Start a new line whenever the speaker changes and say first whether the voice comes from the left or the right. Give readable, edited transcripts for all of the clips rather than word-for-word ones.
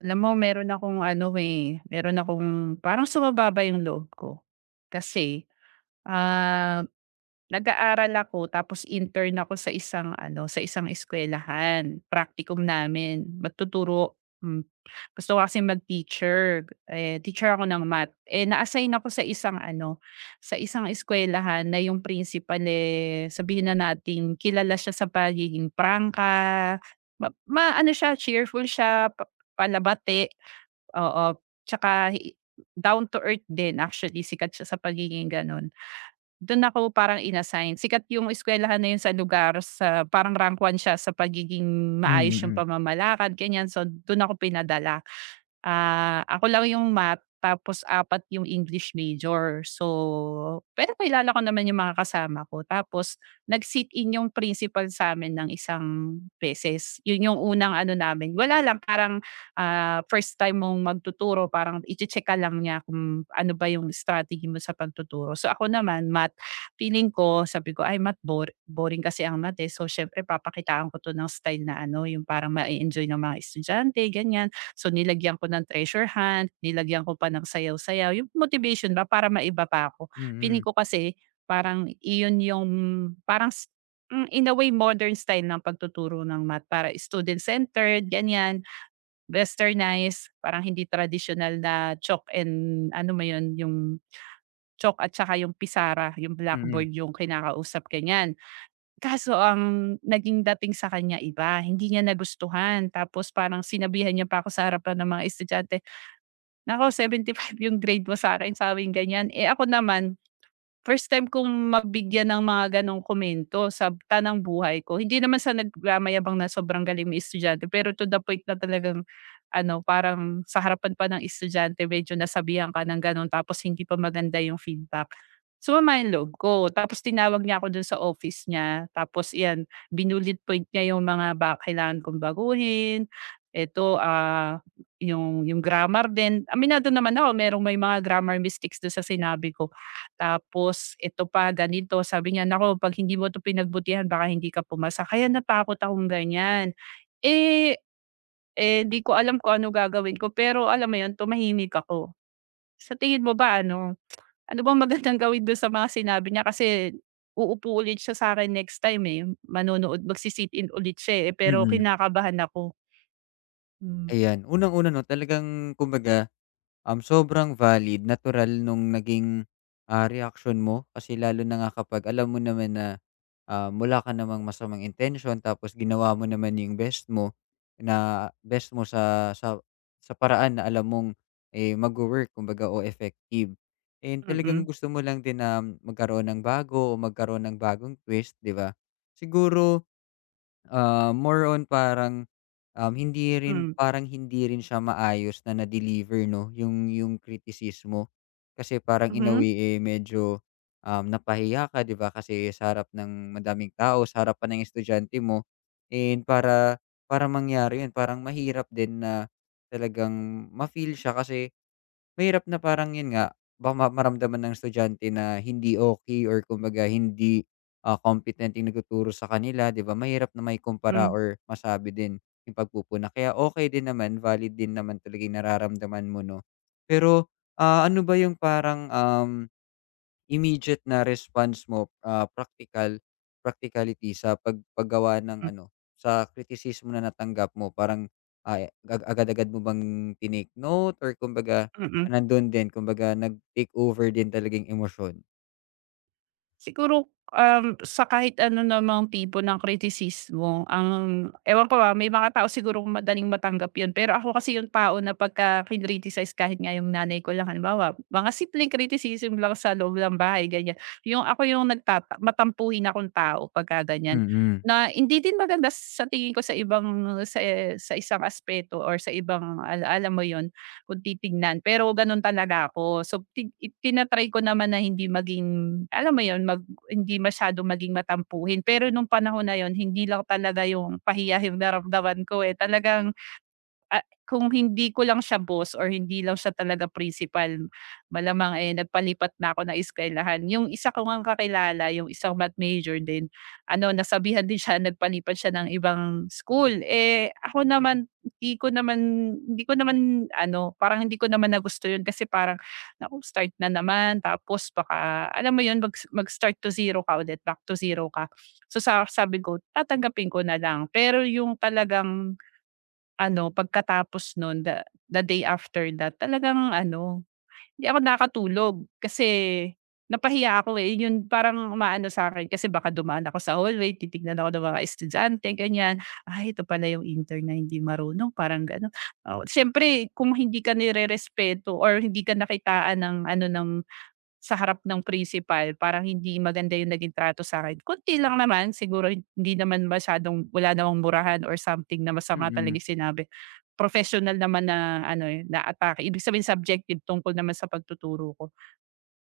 right: Alam mo, meron akong ano, eh, meron akong parang sumababa yung loob ko. Kasi, ah, nag-aaral ako tapos intern ako sa isang ano, sa isang eskwelahan praktikum namin, magtuturo. Hmm, gusto ko kasing mag-teacher, eh, teacher ako ng math. Eh, na-assign ako sa isang ano, sa isang eskwelahan na yung principal, eh, sabihin na natin kilala siya sa pagiging prangka, ma ma- ano siya, cheerful siya, palabati. Oo, tsaka down to earth din, actually sikat siya sa pagiging gano'n. Do'n ako parang in Sikat yung eskuwelahan na 'yun sa lugar, sa parang rank 1 siya sa pagiging maayos
left: Mm,
right: yung
left: mm,
right: pamamalakad, ganiyan. So, do'n ako pinadala. Ah, ako lang yung math, tapos 4 yung English major. So, pero kilala ko naman yung mga kasama ko. Tapos nag-sit-in yung principal sa'min ng isang beses. Yun yung unang ano namin, wala lang parang, first time mong magtuturo, parang iche-check ka lang niya kung ano ba yung strategy mo sa pagtuturo. So, ako naman math, feeling ko sabi ko, "Ay, math, boring kasi ang math, eh. So, siyempre papakitaan ko 'to ng style na ano, yung parang ma-e-enjoy ng mga estudyante," ganyan. So, nilagyan ko ng treasure hunt, nilagyan ko pa ng sayaw-sayaw, yung motivation ba para maiba pa ako. Feeling
left: mm,
right: ko kasi parang iyon yung parang in a way modern style ng pagtuturo ng math para student-centered, ganyan, westernized, parang hindi tradisyonal na chalk and ano mo yun, yung chalk at saka yung pisara, yung
left: mm,
right: blackboard yung kinakausap, ganyan. Kaso ang naging dating sa kanya iba, hindi niya nagustuhan tapos parang sinabihan niya pa ako sa harapan ng mga estudyante, 75 yung grade mo sa'kin," sabing ganyan. Eh, ako naman, first time kong mabigyan ng mga gano'ng komento sa tanang buhay ko. Hindi naman sa nagmamayabang na sobrang galing na estudyante, pero to the point na talagang ano, parang sa harapan pa ng estudyante medyo nasabihan ka ng gano'n tapos hindi pa maganda yung feedback. Sumama yung loob ko, tapos tinawag niya ako dun sa office niya, tapos iyan, binullet point niya yung mga ba kailangan kong baguhin, eto, yung grammar din. Aminado naman ako, merong may mga grammar mistakes do'n sa sinabi ko. Tapos ito pa ganito, sabi niya, "Naku, 'pag hindi mo 'to pinagbutihan baka hindi ka pumasa." Kaya natakot akong ganiyan. Eh, eh, 'di ko alam kung ano gagawin ko pero alam mo 'yun, tumahimik ako. Sa tingin mo ba ano, ano bang magandang gawin do'n sa mga sinabi niya kasi uupo ulit siya sa'kin next time, eh, manonood, magsi in ulit siya, eh, pero
left: mm.
right: kinakabahan ako. Hmm,
left: Ayan, unang-una 'no, talagang kumbaga, sobrang valid, natural nung naging, reaksyon mo kasi lalo na nga kapag alam mo naman na, wala ka namang masamang intensyon tapos ginawa mo naman yung best mo na best mo sa paraan na alam mong, eh, magwo-work kumbaga o effective. And talagang
right: mm,
left: gusto mo lang din na magkaroon ng bago o magkaroon ng bagong twist, 'di ba? Siguro more on parang, hindi rin
right: hmm,
left: parang hindi rin siya maayos na na-deliver 'no, yung kritisismo. Kasi parang in a
right: mhm,
left: way, eh, medyo, napahiya ka, 'di ba, kasi sa harap ng madaming tao, sa harap pa ng estudyante mo. And para para mangyari yun, parang mahirap din na talagang ma-feel siya kasi mahirap na parang yun nga, baka maramdaman ng estudyante na hindi okay or kumbaga hindi, competent yung nagtuturo sa kanila, 'di ba? Mahirap na may maikumpara
right: hmm,
left: or masabi din yung pagpupuna. Kaya okay din naman, valid din naman talaga yung nararamdaman mo, 'no? Pero, ano ba yung parang, immediate na response mo, practicality sa pag ng
right: mm,
left: ano, sa kritisismo na natanggap mo parang, ah, agad-agad mo bang tinake note or kumbaga
right: mm.
left: nandun din kumbaga nag-take over din talagang yung emosyon?
right: Siguro, sa kahit ano namang tipo ng kritisismo ang ewan ko, ba may mga tao siguro madaling matanggap 'yun, pero ako kasi yung tao na pagka kinritisize kahit nga yung nanay ko lang halimbawa, mga simpleng criticism lang sa loob ng bahay ganiyan, yung ako yung matampuhin akong tao pagka ganiyan,
left: Mm,
right: na hindi din maganda sa tingin ko sa ibang sa isang aspeto or sa ibang alam mo 'yun, kung titignan, pero gano'n talaga ako. So, tina-try ko naman na hindi maging, alam mo 'yun, hindi masyadong maging matampuhin. Pero nung panahon na 'yun, hindi lang talaga 'yung pahiya 'yung naramdaman ko, eh, talagang, kung hindi ko lang siya boss or hindi lang siya talaga principal, malamang, eh, nagpalipat na ako ng eskuwelahan. Yung isa ko ngang kakilala, yung isang math major din, ano, nasabihan din siya, nagpalipat siya ng ibang school. Eh, ako naman, hindi ko naman ano, parang hindi ko naman nagusto yun kasi parang, naku, start na naman tapos baka alam mo yun, mag-start to zero ka ulit, back to zero ka. So, sa sabi ko, tatanggapin ko na lang. Pero yung talagang ano, pagkatapos nun the day after that talagang ano, hindi ako nakatulog kasi napahiya ako, eh. Yun parang umaano sa'kin kasi baka dumaan ako sa hallway, titignan ako ng mga estudyante, ganyan. "Ay, ito pala yung intern na hindi marunong," parang gano'n. Oo, siyempre kung hindi ka respeto or hindi ka nakitaan ng ano, ng sa harap ng principal, parang hindi maganda yung naging trato sa akin. Konti lang naman siguro, hindi naman masyadong, wala namang murahan or something na masama talaga
left: mm.
right: yung sinabi. Professional naman na ano, eh, na atake. Ibig sabihin subjective tungkol naman sa pagtuturo ko.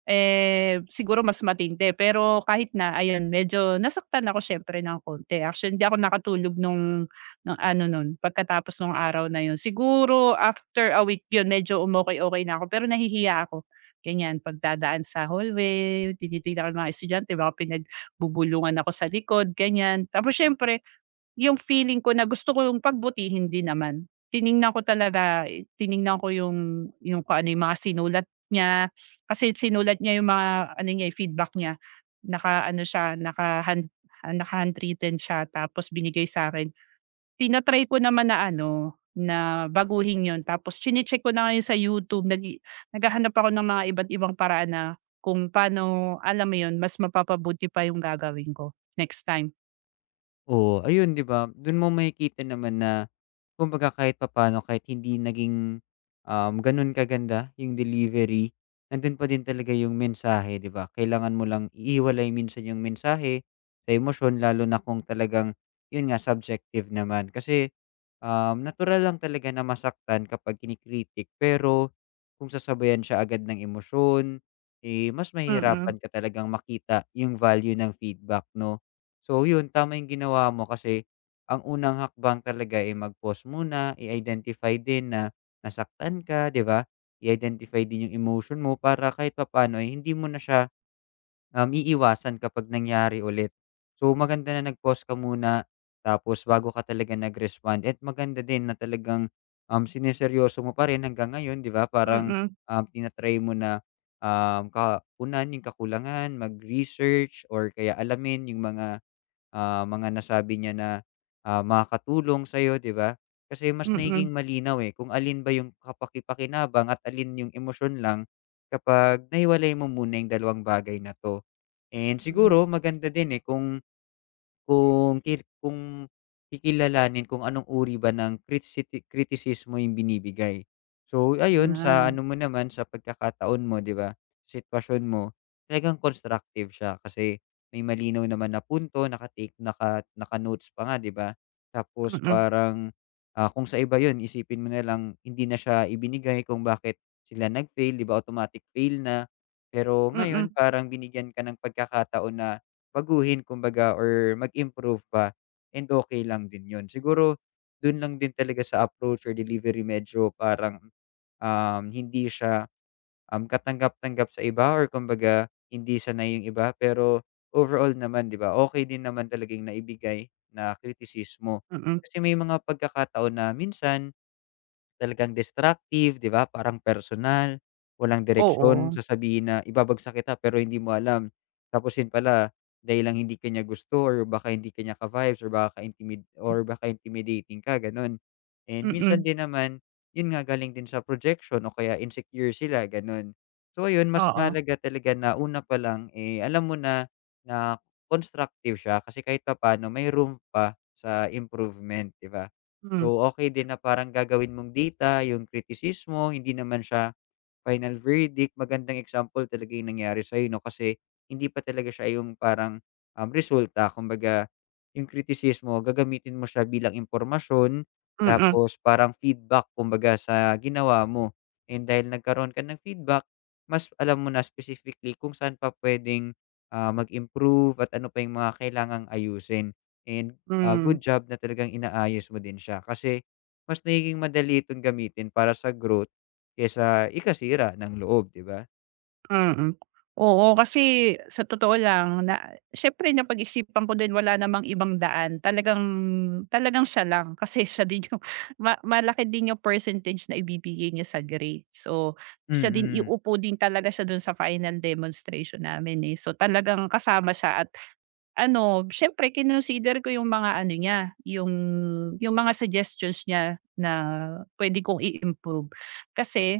right: Eh, siguro mas matindi, pero kahit na ayan medyo nasaktan ako siyempre ng konti. Actually hindi ako nakatulog nung ano nun pagkatapos nung araw na yun. Siguro after a week yun medyo okay na ako pero nahihiya ako, ganyan. Pagdadaan sa hallway tinitignan ko yung mga estudyante baka pinagbubulungan ako sa likod, ganyan. Tapos siyempre yung feeling ko na gusto ko yung pagbutihin din naman. Tiningnan ko talaga, eh, tiningnan ko yung kung ano yung mga sinulat niya, kasi sinulat niya yung mga ano niya, eh, feedback niya. Naka-ano siya, naka-handwritten siya tapos binigay sa'kin. Tina-try ko naman na ano, na baguhin yon tapos chine-check ko na ngayon sa YouTube, naghahanap ako ng mga iba't ibang paraan na kung paano, alam mo yon, mas mapapabuti pa yung gagawin ko next time.
left: Oo, ayun 'di ba, dun mo makikita naman na kumbaga kahit papaano kahit hindi naging, ganun kaganda yung delivery, nandun pa din talaga yung mensahe, 'di ba? Kailangan mo lang ihiwalay minsan yung mensahe sa emosyon lalo na kung talagang yun nga subjective naman. Kasi, natural lang talaga na masaktan kapag kini-critic pero kung sasabayan siya agad ng emosyon, eh, mas
right: Mm,
left: mahihirapan ka talagang makita yung value ng feedback 'no. So yun, tama yung ginawa mo kasi ang unang hakbang talaga, ay mag-pause muna, i-identify din na nasaktan ka, 'di ba? I-identify din yung emotion mo para kahit papaano, eh, hindi mo na siya, iiwasan kapag nangyari ulit. So maganda na nag-pause ka muna, tapos bago ka talaga nag-respond at maganda din na talagang, sineseryoso mo pa rin hanggang ngayon, 'di ba? Parang,
right: mm,
left: tina mo na, ka yung kakulangan, mag-research or kaya alamin yung mga mga nasabi niya na, makakatulong sa'yo, 'di ba? Kasi mas
right: mm.
left: nagiging malinaw, eh, kung alin ba yung kapaki at alin yung emosyon lang kapag nahiwalay mo muna yung dalawang bagay na 'to. And
right: Mhm,
left: siguro maganda din, eh, kung kikilalanin kung anong uri ba ng critici- criticism mo yung binibigay. So ayun, sa
right: ah,
left: ano mo naman, sa pagkakataon mo, 'di ba, sa sitwasyon mo, talagang constructive siya kasi may malinaw naman na punto, naka-take naka naka-notes pa nga, 'di ba? Tapos
right: mm,
left: parang, kung sa iba yun isipin mo na lang hindi na siya ibinigay kung bakit sila nag-fail, 'di ba, automatic fail na. Pero
right: mm,
left: ngayon parang binigyan ka ng pagkakataon na baguhin kumbaga or mag-improve pa, and okay lang din 'yun. Siguro dun lang din talaga sa approach or delivery medyo parang, hindi siya, katanggap-tanggap sa iba or kumbaga hindi sanay yung iba. Pero overall naman 'di ba, okay din naman talagang naibigay na kritisismo.
right: mm,
left: Kasi may mga pagkakataon na minsan talagang destructive, 'di ba? Parang personal, walang
right: oo,
left: direksyon, sasabihin na ibabagsak kita pero hindi mo alam. Tapos yun pala, dahil lang hindi kanya gusto or baka hindi kanya niya ka-vibes or baka ka-intimid or baka intimidating ka, gano'n. And minsan
right: mm,
left: din naman, yun nga galing din sa projection o kaya insecure sila, gano'n. So ayun, mas
right: oo,
left: mahalaga talaga na una pa lang, eh, alam mo na, na constructive siya kasi kahit papaano may room pa sa improvement, 'di ba?
right: hmm,
left: So, okay din na parang gagawin mong dita yung kritisismo, hindi naman siya final verdict. Magandang example talaga yung nangyari sa'yo 'no, kasi hindi pa talaga siya yung parang, resulta. Kumbaga, yung kritisismo gagamitin mo siya bilang impormasyon,
right: mm,
left: tapos parang feedback kumbaga sa ginawa mo. And dahil nagkaroon ka ng feedback, mas alam mo na specifically kung saan pa puwedeng, mag-improve at ano pa yung mga kailangang ayusin. And,
right: hmm,
left: good job na talagang inaayos mo din siya kasi mas nagiging madali itong gamitin para sa growth kaysa ikasira ng loob, 'di ba?
right: mm. Oo, kasi sa totoo lang na siyempre napag-isipan ko din, wala namang ibang daan, talagang talagang siya lang kasi siya din yung malaki din yung percentage na ibibigay niya sa grade. So, siya din,
left: Mm,
right: iuupo din talaga siya dun sa final demonstration namin, eh. So, talagang kasama siya at ano, siyempre kinonsider ko yung mga ano niya, yung mga suggestions niya na puwede kong i-improve. Kasi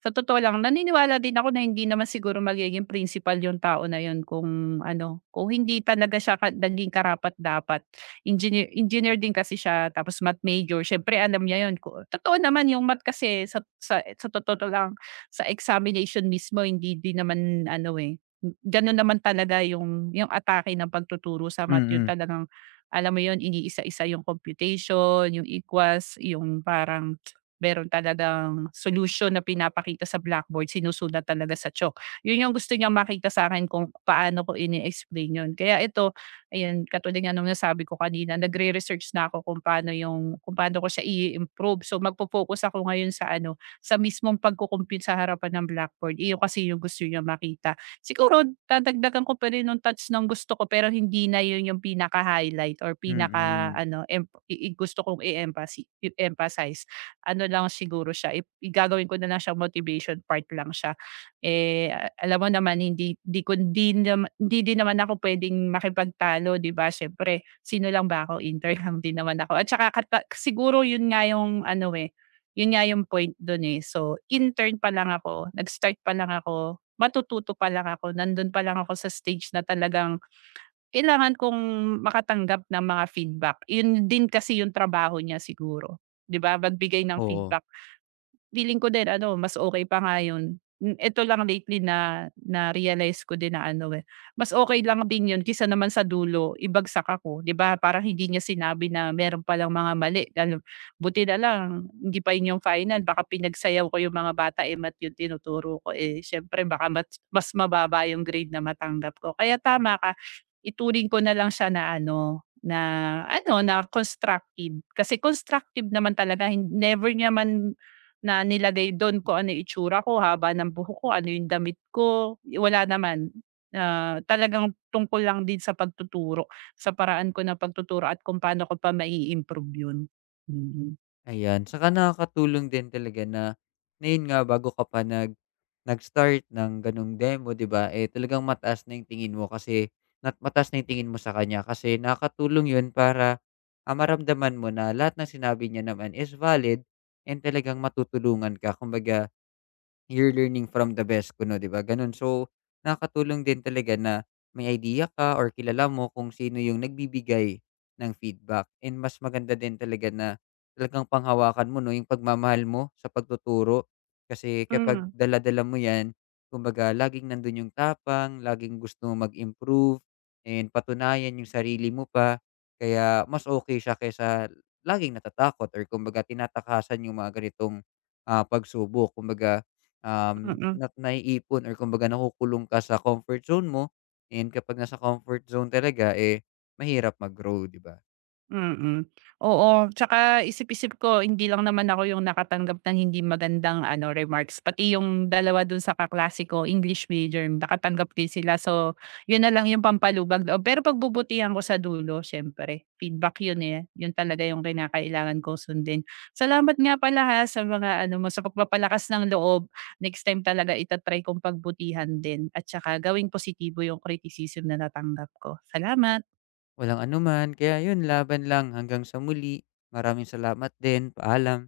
right: sa totoo lang, naniniwala din ako na hindi naman siguro magiging principal yung tao na yun kung ano, kung hindi talaga siya naging karapat-dapat. Engineer engineer din kasi siya tapos math major, siyempre alam niya yun, totoo naman yung math kasi sa totoo lang, sa examination mismo hindi din naman ano, eh, gano'n naman talaga yung atake ng pagtuturo sa math, yun
left: mm,
right: talagang alam mo yun, iniisa-isa yung computation, yung equals, yung parang meron talagang solution na pinapakita sa blackboard, sinusulat talaga sa chalk. Yun yung gusto niyang makita sa akin kung paano ko ini-explain yun. Kaya ito, ayan, katulad nga nung nasabi ko kanina, nagre-research na ako kung paano ko siya i-improve. So, magfo-focus ako ngayon sa ano, sa mismong sa harapan ng blackboard. Iyon kasi yung gusto niya makita. Siguro dadagdagan ko pa rin nung touch ng gusto ko, pero hindi na yun yung pinaka-highlight or
left: mm.
right: pinaka-ano, em i gusto kong i-emphasize, ano lang siguro siya, ip i gagawin ko na lang siya, motivation part lang siya. Eh, alam mo naman, hindi hindi ko di nam hindi din naman ako puwedeng makipagtalo, 'di ba, siyempre sino lang ba ako, intern lang din naman ako, at saka kata siguro 'yun nga 'yung ano, eh, 'yun nga 'yung point do'n, eh. So, intern pa lang ako, nag-start pa lang ako, matututo pa lang ako, nandun pa lang ako sa stage na talagang kailangan kong makatanggap ng mga feedback. 'Yun din kasi 'yung trabaho niya siguro, 'di ba, magbigay ng
left: Oo,
right: feedback, feeling ko din ano, mas okey pa nga yun. Hmm, eto lang lately na na-realize ko din na ano, eh, mas okey lang din yun kaysa naman sa dulo ibagsak ako, 'di ba? Parang hindi niya sinabi na meron palang mga mali lalo, buti na lang hindi pa yun yung final, baka pinagsayaw ko yung mga bata, eh, math yung tinuturo ko, eh, siyempre baka mas mababa yung grade na matanggap ko. Kaya tama ka, ituring ko na lang siya na ano, na ano, na constructive. Kasi constructive naman talaga, never niya man na nilagay don kung ano yung itsura ko, haba ng buhok ko, ano yung damit ko, wala naman. Ah, talagang tungkol lang din sa pagtuturo, sa paraan ko ng pagtuturo at kung paano ko pa mai-improve yun. Mm.
left: ayan. Saka nakakatulong din talaga na ngayon nga bago ka pa nag-start ng gano'ng demo, 'di ba, eh, talagang mataas na 'yung tingin mo kasi mataas na 'yung tingin mo sa kanya kasi nakakatulong 'yun para, maramdaman mo na lahat ng sinabi niya naman is valid and talagang matutulungan ka. Kumbaga you're learning from the best kuno, 'di ba, gano'n. So, nakakatulong din talaga na may idea ka or kilala mo kung sino yung nagbibigay ng feedback, and mas maganda din talaga na talagang panghawakan mo 'no, yung pagmamahal mo sa pagtuturo. Kasi kapag
right: Hmm,
left: dala-dala mo 'yan, kumbaga laging nando'n yung tapang, laging gusto mong mag-improve and patunayan yung sarili mo pa. Kaya mas okay siya kaysa laging natatakot or kumbaga tinatakasan yung mga ganitong, pagsubok. Kumbaga,
right: mm.
left: na naiipon or kumbaga nakukulong ka sa comfort zone mo and kapag nasa comfort zone talaga, eh, mahirap mag-grow, 'di ba?
right: Mm. Oo, tsaka isip-isip ko hindi lang naman ako yung nakatanggap ng hindi magandang ano, remarks, pati yung dalawa dun sa kaklase ko, English major, nakatanggap din sila. So, yun na lang yung pampalubag loob. Pero pagbubutihan ko, sa dulo siyempre feedback yun, eh. Yun talaga yung kinakailangan ko sundin. Salamat nga pala, ha, sa mga ano mo, sa pagpapalakas ng loob. Next time talaga ita-try kong pagbutihan din at tsaka gawing positibo yung criticism na natanggap ko. Salamat.
left: Walang anuman, kaya 'yun, laban lang hanggang sa muli. Maraming salamat din, paalam.